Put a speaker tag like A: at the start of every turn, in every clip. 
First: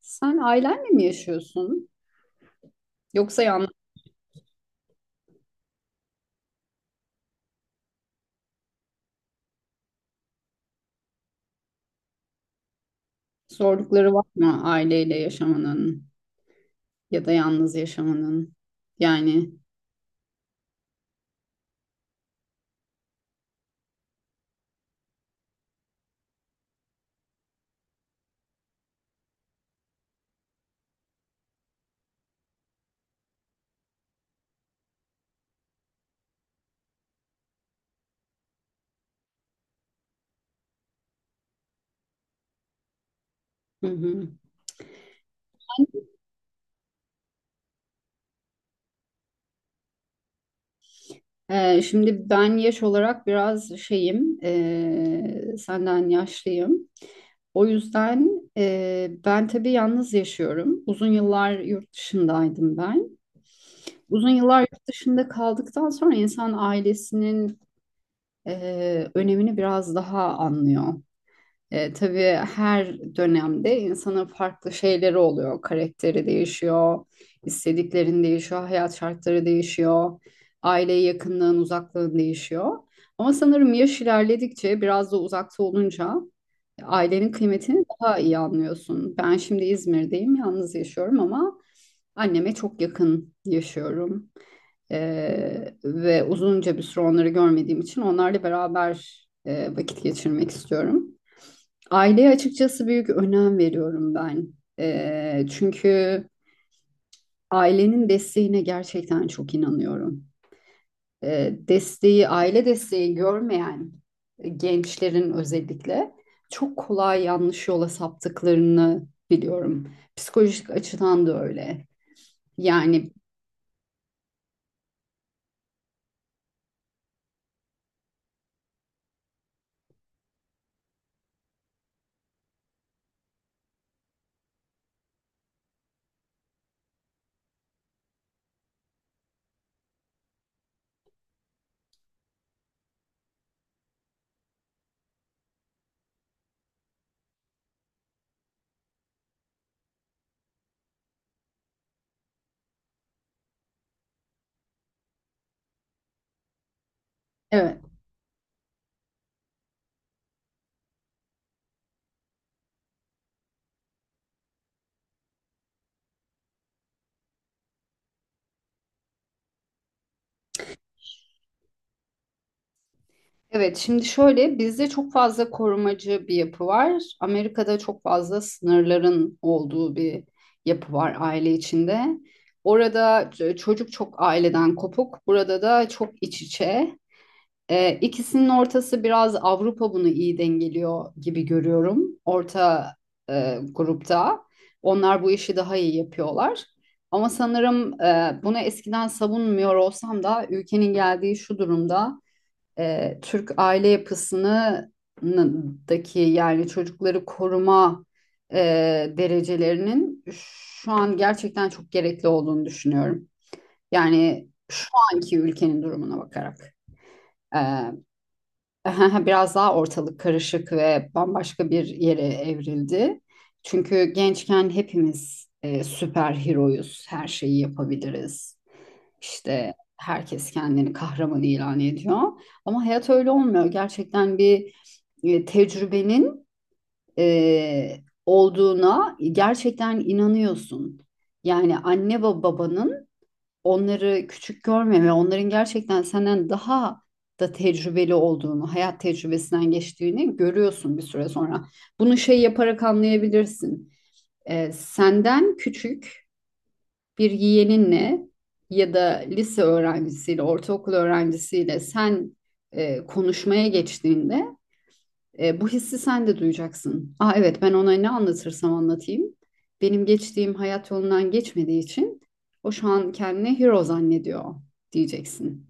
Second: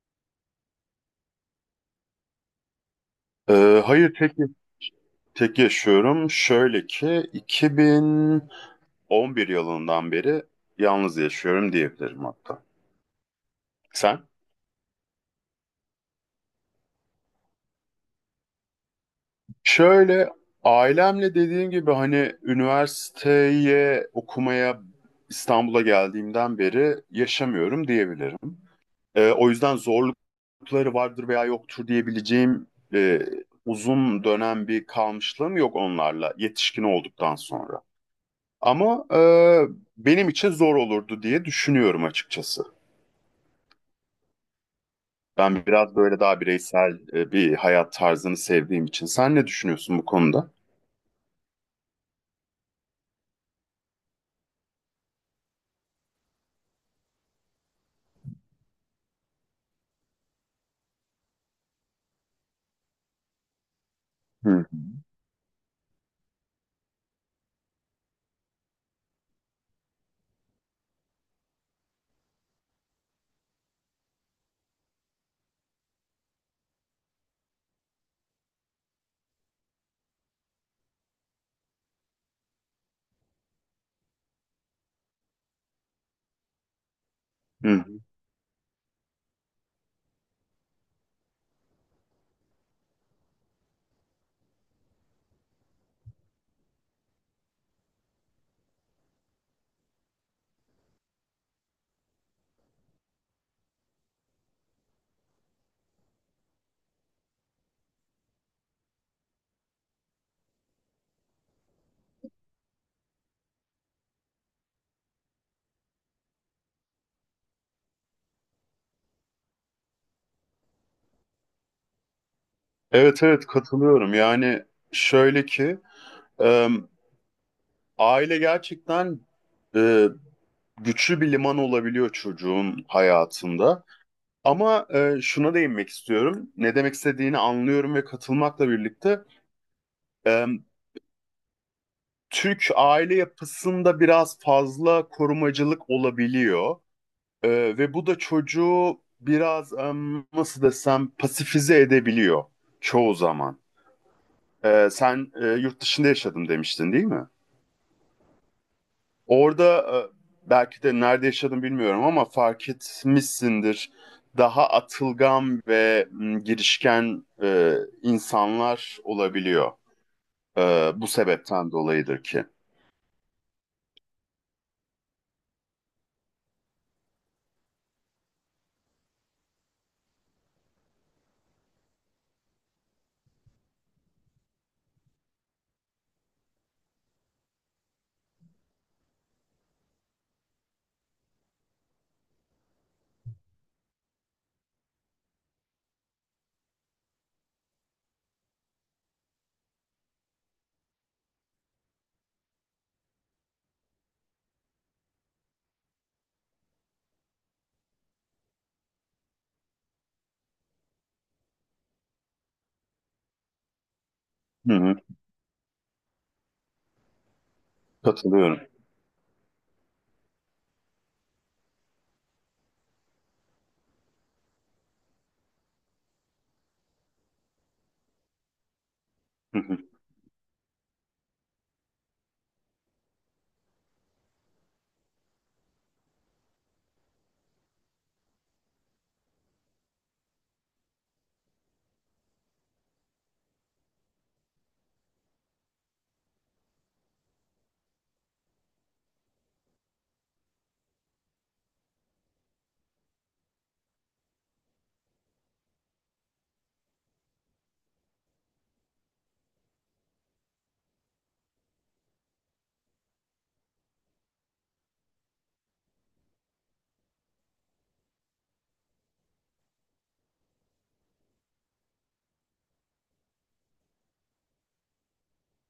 A: Sen ailenle mi yaşıyorsun? Yoksa yalnız
B: Hayır, tek yaşıyorum. Şöyle ki 2011 yılından beri yalnız yaşıyorum diyebilirim hatta.
A: zorlukları var
B: Sen?
A: mı aileyle yaşamanın ya da yalnız yaşamanın? Yani
B: Şöyle, ailemle dediğim gibi hani üniversiteye okumaya İstanbul'a geldiğimden beri yaşamıyorum diyebilirim. O yüzden zorlukları vardır veya yoktur diyebileceğim, e, uzun dönem bir kalmışlığım yok onlarla yetişkin olduktan sonra. Ama benim için zor olurdu diye düşünüyorum açıkçası.
A: hı hı.
B: Ben biraz böyle daha bireysel bir hayat tarzını sevdiğim için. Sen ne düşünüyorsun bu konuda?
A: Şimdi ben yaş olarak biraz şeyim, senden yaşlıyım. O yüzden ben tabii yalnız yaşıyorum. Uzun yıllar yurt dışındaydım ben. Uzun
B: Hı
A: yıllar
B: hı.
A: yurt dışında kaldıktan sonra insan ailesinin önemini biraz daha anlıyor. E, tabii her dönemde insanın farklı şeyleri oluyor. Karakteri değişiyor, istediklerin değişiyor, hayat şartları değişiyor, aile yakınlığın, uzaklığın değişiyor. Ama sanırım yaş ilerledikçe biraz da uzakta olunca ailenin
B: Hı
A: kıymetini
B: hı.
A: daha iyi anlıyorsun. Ben şimdi İzmir'deyim, yalnız yaşıyorum ama anneme çok yakın yaşıyorum. E, ve uzunca bir süre onları görmediğim için onlarla beraber vakit geçirmek istiyorum. Aileye açıkçası büyük önem veriyorum ben. Çünkü ailenin desteğine gerçekten çok inanıyorum. Desteği, aile desteği görmeyen gençlerin özellikle çok kolay yanlış yola saptıklarını biliyorum. Psikolojik açıdan da öyle. Yani
B: Evet evet, katılıyorum. Yani şöyle ki, e, aile gerçekten e, güçlü bir liman olabiliyor çocuğun hayatında. Ama şuna değinmek istiyorum. Ne demek istediğini anlıyorum ve katılmakla birlikte Türk aile yapısında biraz fazla korumacılık olabiliyor. Ee, Ve bu da çocuğu biraz nasıl desem pasifize edebiliyor çoğu zaman. Sen yurt dışında yaşadım demiştin değil mi?
A: evet.
B: Orada belki de nerede yaşadım bilmiyorum ama fark etmişsindir. Daha atılgan ve girişken insanlar olabiliyor. Bu sebepten dolayıdır ki.
A: Evet, şimdi şöyle bizde çok fazla korumacı bir yapı var. Amerika'da çok fazla sınırların olduğu bir yapı var aile içinde. Orada çocuk çok aileden kopuk, burada da çok iç içe. İkisinin ortası biraz Avrupa bunu iyi dengeliyor gibi görüyorum. Orta grupta onlar bu işi daha iyi yapıyorlar. Ama sanırım bunu eskiden savunmuyor olsam da ülkenin geldiği şu durumda Türk aile yapısındaki yani çocukları koruma e, derecelerinin şu an gerçekten çok gerekli olduğunu düşünüyorum. Yani
B: Hı
A: şu
B: hı,
A: anki ülkenin durumuna bakarak. E,
B: katılıyorum.
A: biraz daha ortalık karışık ve bambaşka bir yere evrildi. Çünkü gençken hepimiz süper heroyuz, her şeyi yapabiliriz. İşte herkes kendini kahraman ilan ediyor. Ama hayat öyle olmuyor. Gerçekten bir tecrübenin e, olduğuna gerçekten inanıyorsun. Yani anne ve babanın onları küçük görmeme, onların gerçekten senden daha da tecrübeli olduğunu, hayat tecrübesinden geçtiğini görüyorsun bir süre sonra. Bunu şey yaparak anlayabilirsin. E, senden küçük bir yeğeninle ya da lise öğrencisiyle, ortaokul öğrencisiyle sen konuşmaya geçtiğinde bu hissi sen de duyacaksın. Aa evet ben ona ne anlatırsam anlatayım. Benim geçtiğim hayat yolundan geçmediği için o şu an kendini hero zannediyor diyeceksin.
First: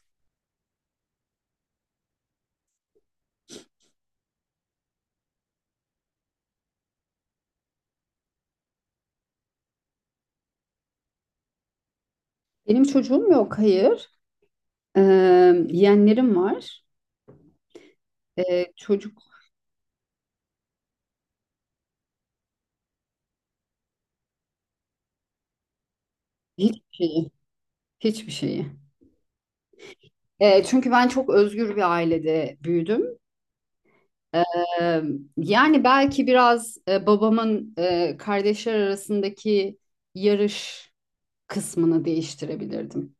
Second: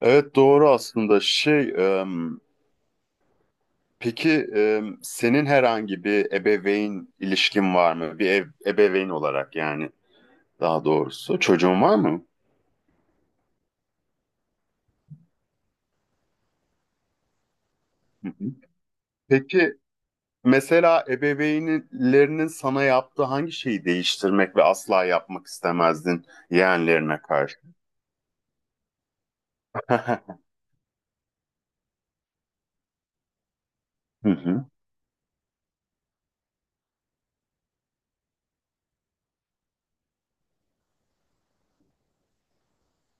B: Evet, doğru aslında. Em, peki, senin herhangi bir ebeveyn ilişkin var mı? Bir ev, ebeveyn olarak yani daha doğrusu. Çocuğun var mı?
A: Benim çocuğum yok, hayır. Ee, Yeğenlerim var.
B: Hı hı.
A: Çocuk
B: Peki mesela ebeveynlerinin sana yaptığı hangi şeyi değiştirmek ve asla yapmak istemezdin
A: hiçbir
B: yeğenlerine
A: şeyi,
B: karşı?
A: hiçbir şeyi. Çünkü ben çok özgür bir ailede büyüdüm.
B: Hı hı,
A: Eee, Yani belki biraz babamın kardeşler arasındaki yarış kısmını değiştirebilirdim.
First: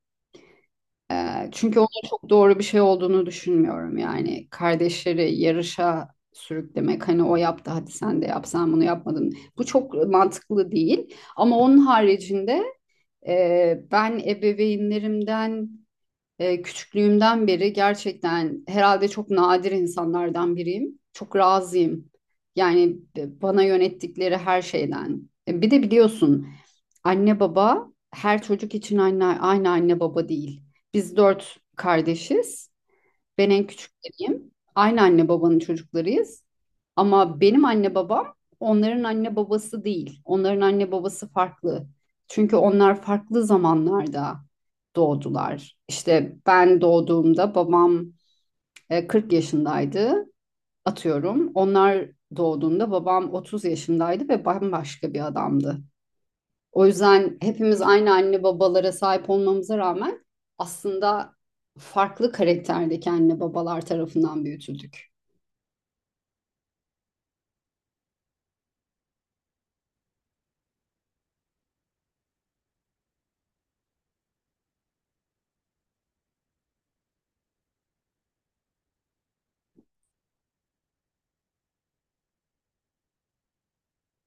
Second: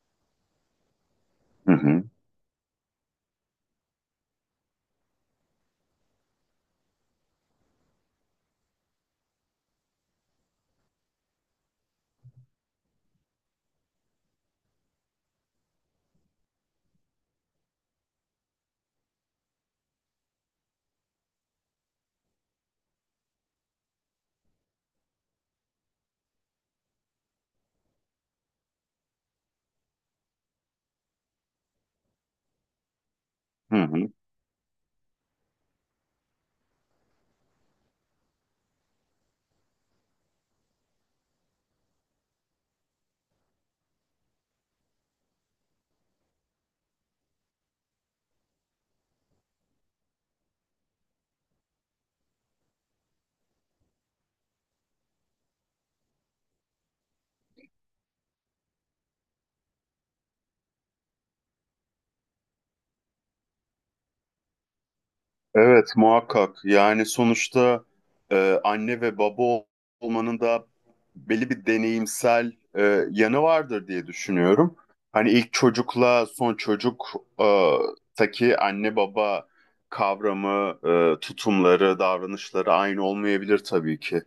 A: E,
B: hı
A: çünkü
B: hı,
A: onun çok doğru bir şey olduğunu düşünmüyorum. Yani kardeşleri yarışa sürüklemek hani o yaptı hadi sen de yap sen bunu yapmadın. Bu çok mantıklı değil. Ama onun haricinde ben ebeveynlerimden küçüklüğümden beri gerçekten herhalde çok nadir insanlardan biriyim. Çok razıyım. Yani bana yönettikleri her şeyden. E, bir de biliyorsun anne baba her çocuk için anne, aynı anne baba değil. Biz dört kardeşiz. Ben en
B: hı hı.
A: küçükleriyim. Aynı anne babanın çocuklarıyız. Ama benim anne babam onların anne babası değil. Onların anne babası farklı. Çünkü onlar farklı zamanlarda doğdular. İşte ben doğduğumda babam 40 yaşındaydı atıyorum. Onlar doğduğunda babam 30 yaşındaydı ve bambaşka bir adamdı. O yüzden hepimiz aynı anne babalara sahip olmamıza rağmen aslında farklı karakterdeki anne babalar tarafından büyütüldük.
B: Evet, muhakkak. Yani sonuçta anne ve baba ol- olmanın da belli bir deneyimsel yanı vardır diye düşünüyorum. Hani ilk çocukla son çocuk e, taki anne baba kavramı, tutumları, davranışları aynı olmayabilir tabii ki.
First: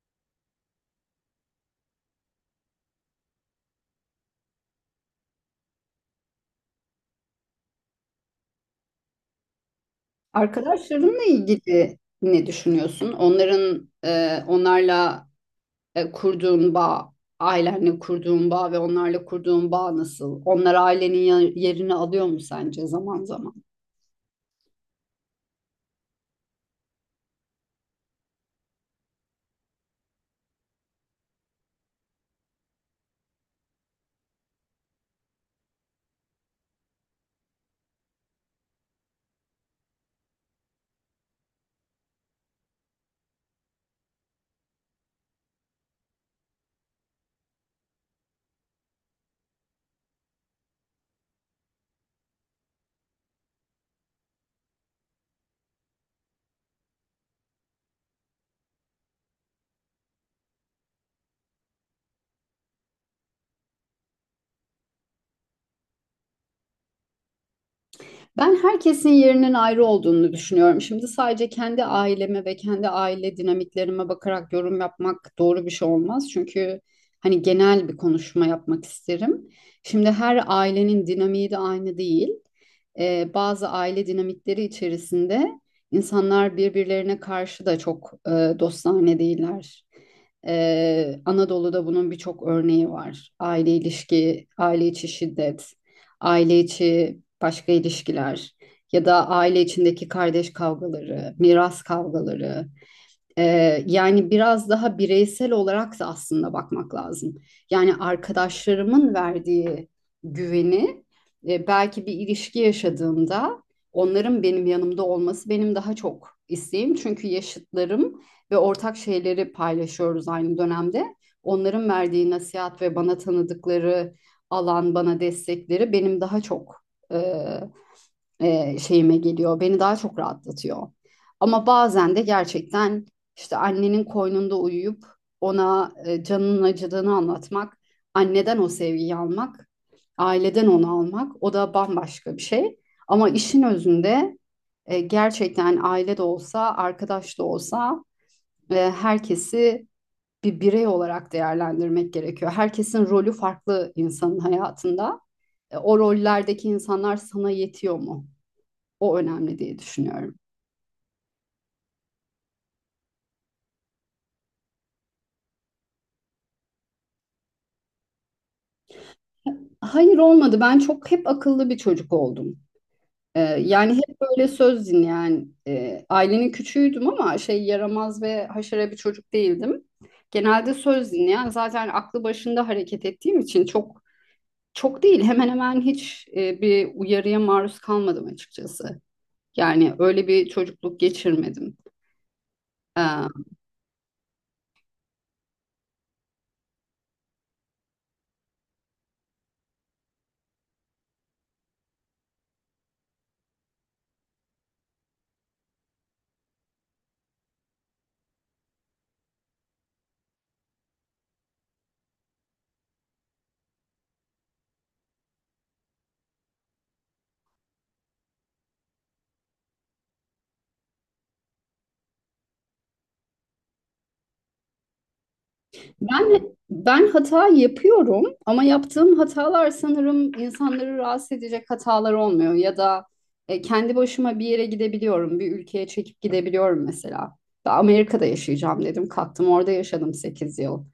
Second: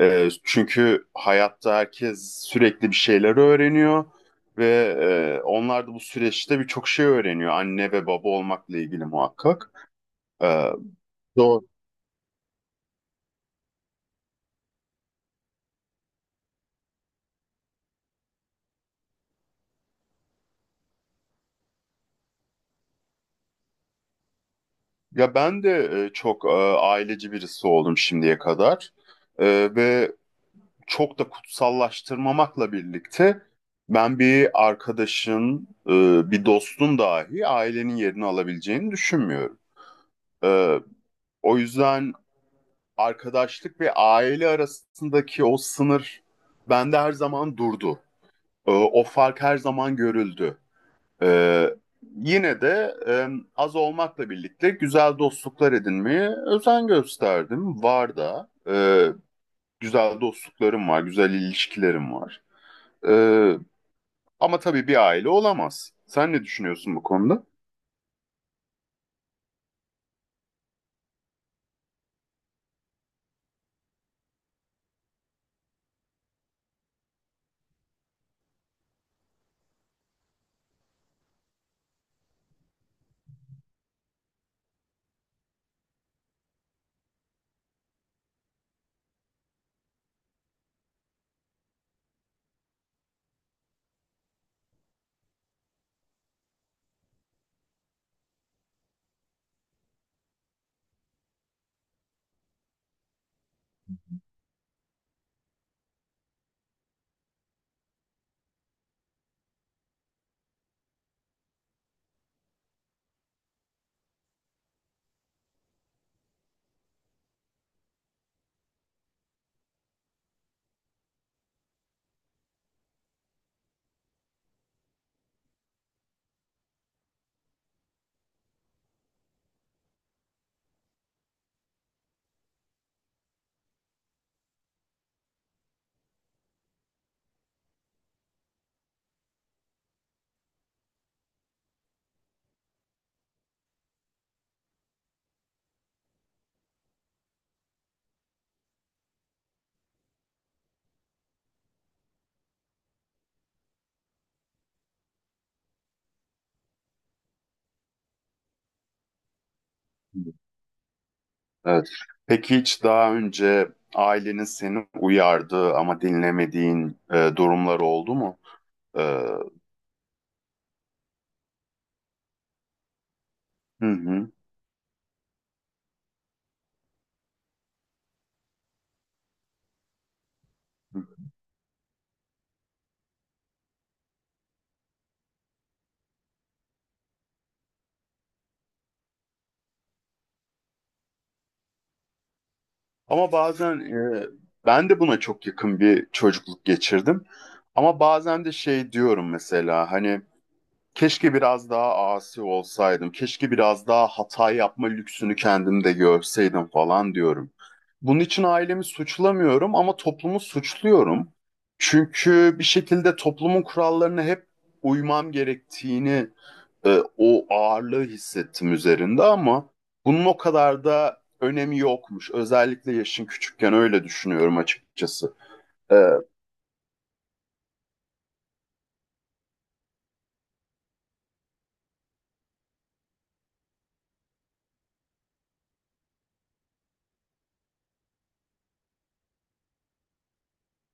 B: Çünkü hayatta herkes sürekli bir şeyler öğreniyor ve onlar da bu süreçte birçok şey öğreniyor anne ve baba olmakla ilgili muhakkak. E,
A: Arkadaşlarınla
B: Doğru.
A: ilgili ne düşünüyorsun? Onların onlarla kurduğun bağ, ailenle kurduğun bağ ve onlarla kurduğun bağ nasıl? Onlar ailenin yerini alıyor mu sence zaman zaman?
B: Ya ben de çok aileci birisi oldum şimdiye kadar. Ve çok da kutsallaştırmamakla birlikte ben bir arkadaşın, bir dostun dahi ailenin yerini alabileceğini düşünmüyorum. E, O yüzden arkadaşlık ve aile arasındaki o sınır bende her zaman durdu. O fark her zaman görüldü. Ee, Yine de az olmakla birlikte güzel dostluklar edinmeye özen gösterdim. Var da, güzel dostluklarım var, güzel ilişkilerim var. Ee, Ama tabii bir aile olamaz. Sen ne düşünüyorsun bu konuda?
A: Ben herkesin yerinin ayrı olduğunu düşünüyorum. Şimdi sadece kendi aileme ve kendi aile dinamiklerime bakarak yorum yapmak doğru bir şey olmaz. Çünkü hani genel bir konuşma yapmak isterim. Şimdi her ailenin dinamiği de aynı değil. Bazı aile dinamikleri içerisinde insanlar birbirlerine karşı da çok dostane değiller. Anadolu'da bunun birçok örneği var. Aile ilişki, aile içi şiddet aile içi başka ilişkiler ya da aile içindeki kardeş kavgaları, miras kavgaları yani biraz daha bireysel olarak da aslında bakmak lazım. Yani arkadaşlarımın verdiği güveni belki bir ilişki yaşadığımda onların benim yanımda olması benim daha çok isteğim. Çünkü yaşıtlarım ve ortak şeyleri paylaşıyoruz aynı dönemde. Onların verdiği nasihat ve bana tanıdıkları alan, bana destekleri benim daha çok e, şeyime geliyor. Beni daha çok rahatlatıyor. Ama bazen de gerçekten işte annenin koynunda uyuyup ona canının acıdığını anlatmak, anneden o sevgiyi almak, aileden onu almak o da bambaşka bir şey. Ama işin özünde gerçekten aile de olsa, arkadaş da olsa herkesi bir birey olarak değerlendirmek gerekiyor. Herkesin rolü farklı insanın hayatında. E, o rollerdeki insanlar sana yetiyor mu? O önemli diye düşünüyorum.
B: Evet. Peki hiç daha önce ailenin seni uyardığı ama dinlemediğin durumlar oldu mu? Ee,
A: Hayır olmadı. Ben çok hep akıllı bir çocuk oldum. Yani hep
B: hı
A: böyle söz dinleyen ailenin küçüğüydüm ama şey yaramaz ve haşere bir çocuk değildim. Genelde
B: hı.
A: söz dinleyen zaten aklı başında hareket ettiğim için çok değil hemen hemen hiç bir uyarıya maruz kalmadım açıkçası. Yani öyle bir çocukluk geçirmedim. Ee,
B: Ama bazen ben de buna çok yakın bir çocukluk geçirdim. Ama bazen de şey diyorum mesela, hani keşke biraz daha asi olsaydım, keşke biraz daha hata yapma lüksünü kendimde görseydim falan diyorum. Bunun için ailemi suçlamıyorum ama toplumu suçluyorum. Çünkü bir şekilde toplumun kurallarına hep uymam gerektiğini, o ağırlığı hissettim üzerinde, ama bunun o kadar da önemi yokmuş. Özellikle yaşın küçükken öyle düşünüyorum açıkçası. E, hı
A: Ben ben hata yapıyorum ama yaptığım hatalar sanırım insanları rahatsız edecek hatalar olmuyor ya da kendi başıma bir yere gidebiliyorum, bir ülkeye çekip gidebiliyorum mesela. Ben Amerika'da yaşayacağım dedim, kalktım orada yaşadım 8 yıl.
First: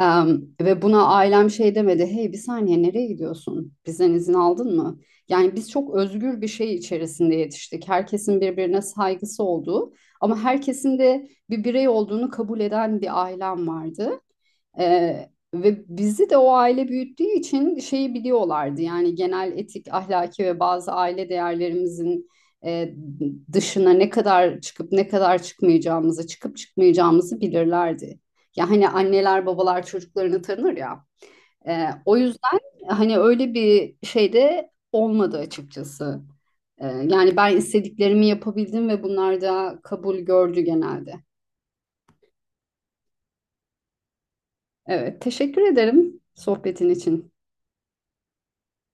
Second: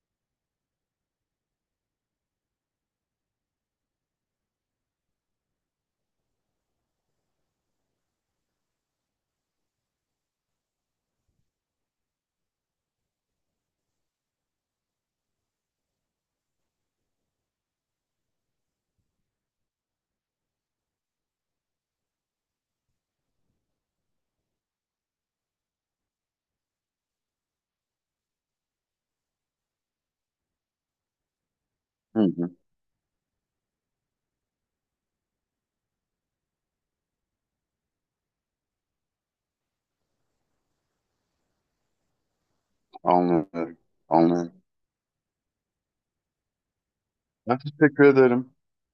A: Ve buna ailem şey demedi, hey bir saniye nereye gidiyorsun? Bizden izin aldın mı? Yani biz çok özgür bir şey içerisinde yetiştik. Herkesin birbirine saygısı olduğu ama herkesin de bir birey olduğunu kabul eden bir ailem vardı. Ve bizi de o aile büyüttüğü için şeyi biliyorlardı. Yani genel etik, ahlaki ve bazı aile değerlerimizin e, dışına ne kadar çıkıp ne kadar çıkmayacağımızı, çıkıp çıkmayacağımızı bilirlerdi. Ya hani anneler babalar çocuklarını tanır ya. O
B: hı,
A: yüzden hani öyle bir şey de olmadı açıkçası. Yani ben istediklerimi yapabildim ve bunlar da kabul gördü genelde.
B: anlıyorum, anlıyorum.
A: Evet, teşekkür ederim sohbetin için.
B: Ben teşekkür ederim.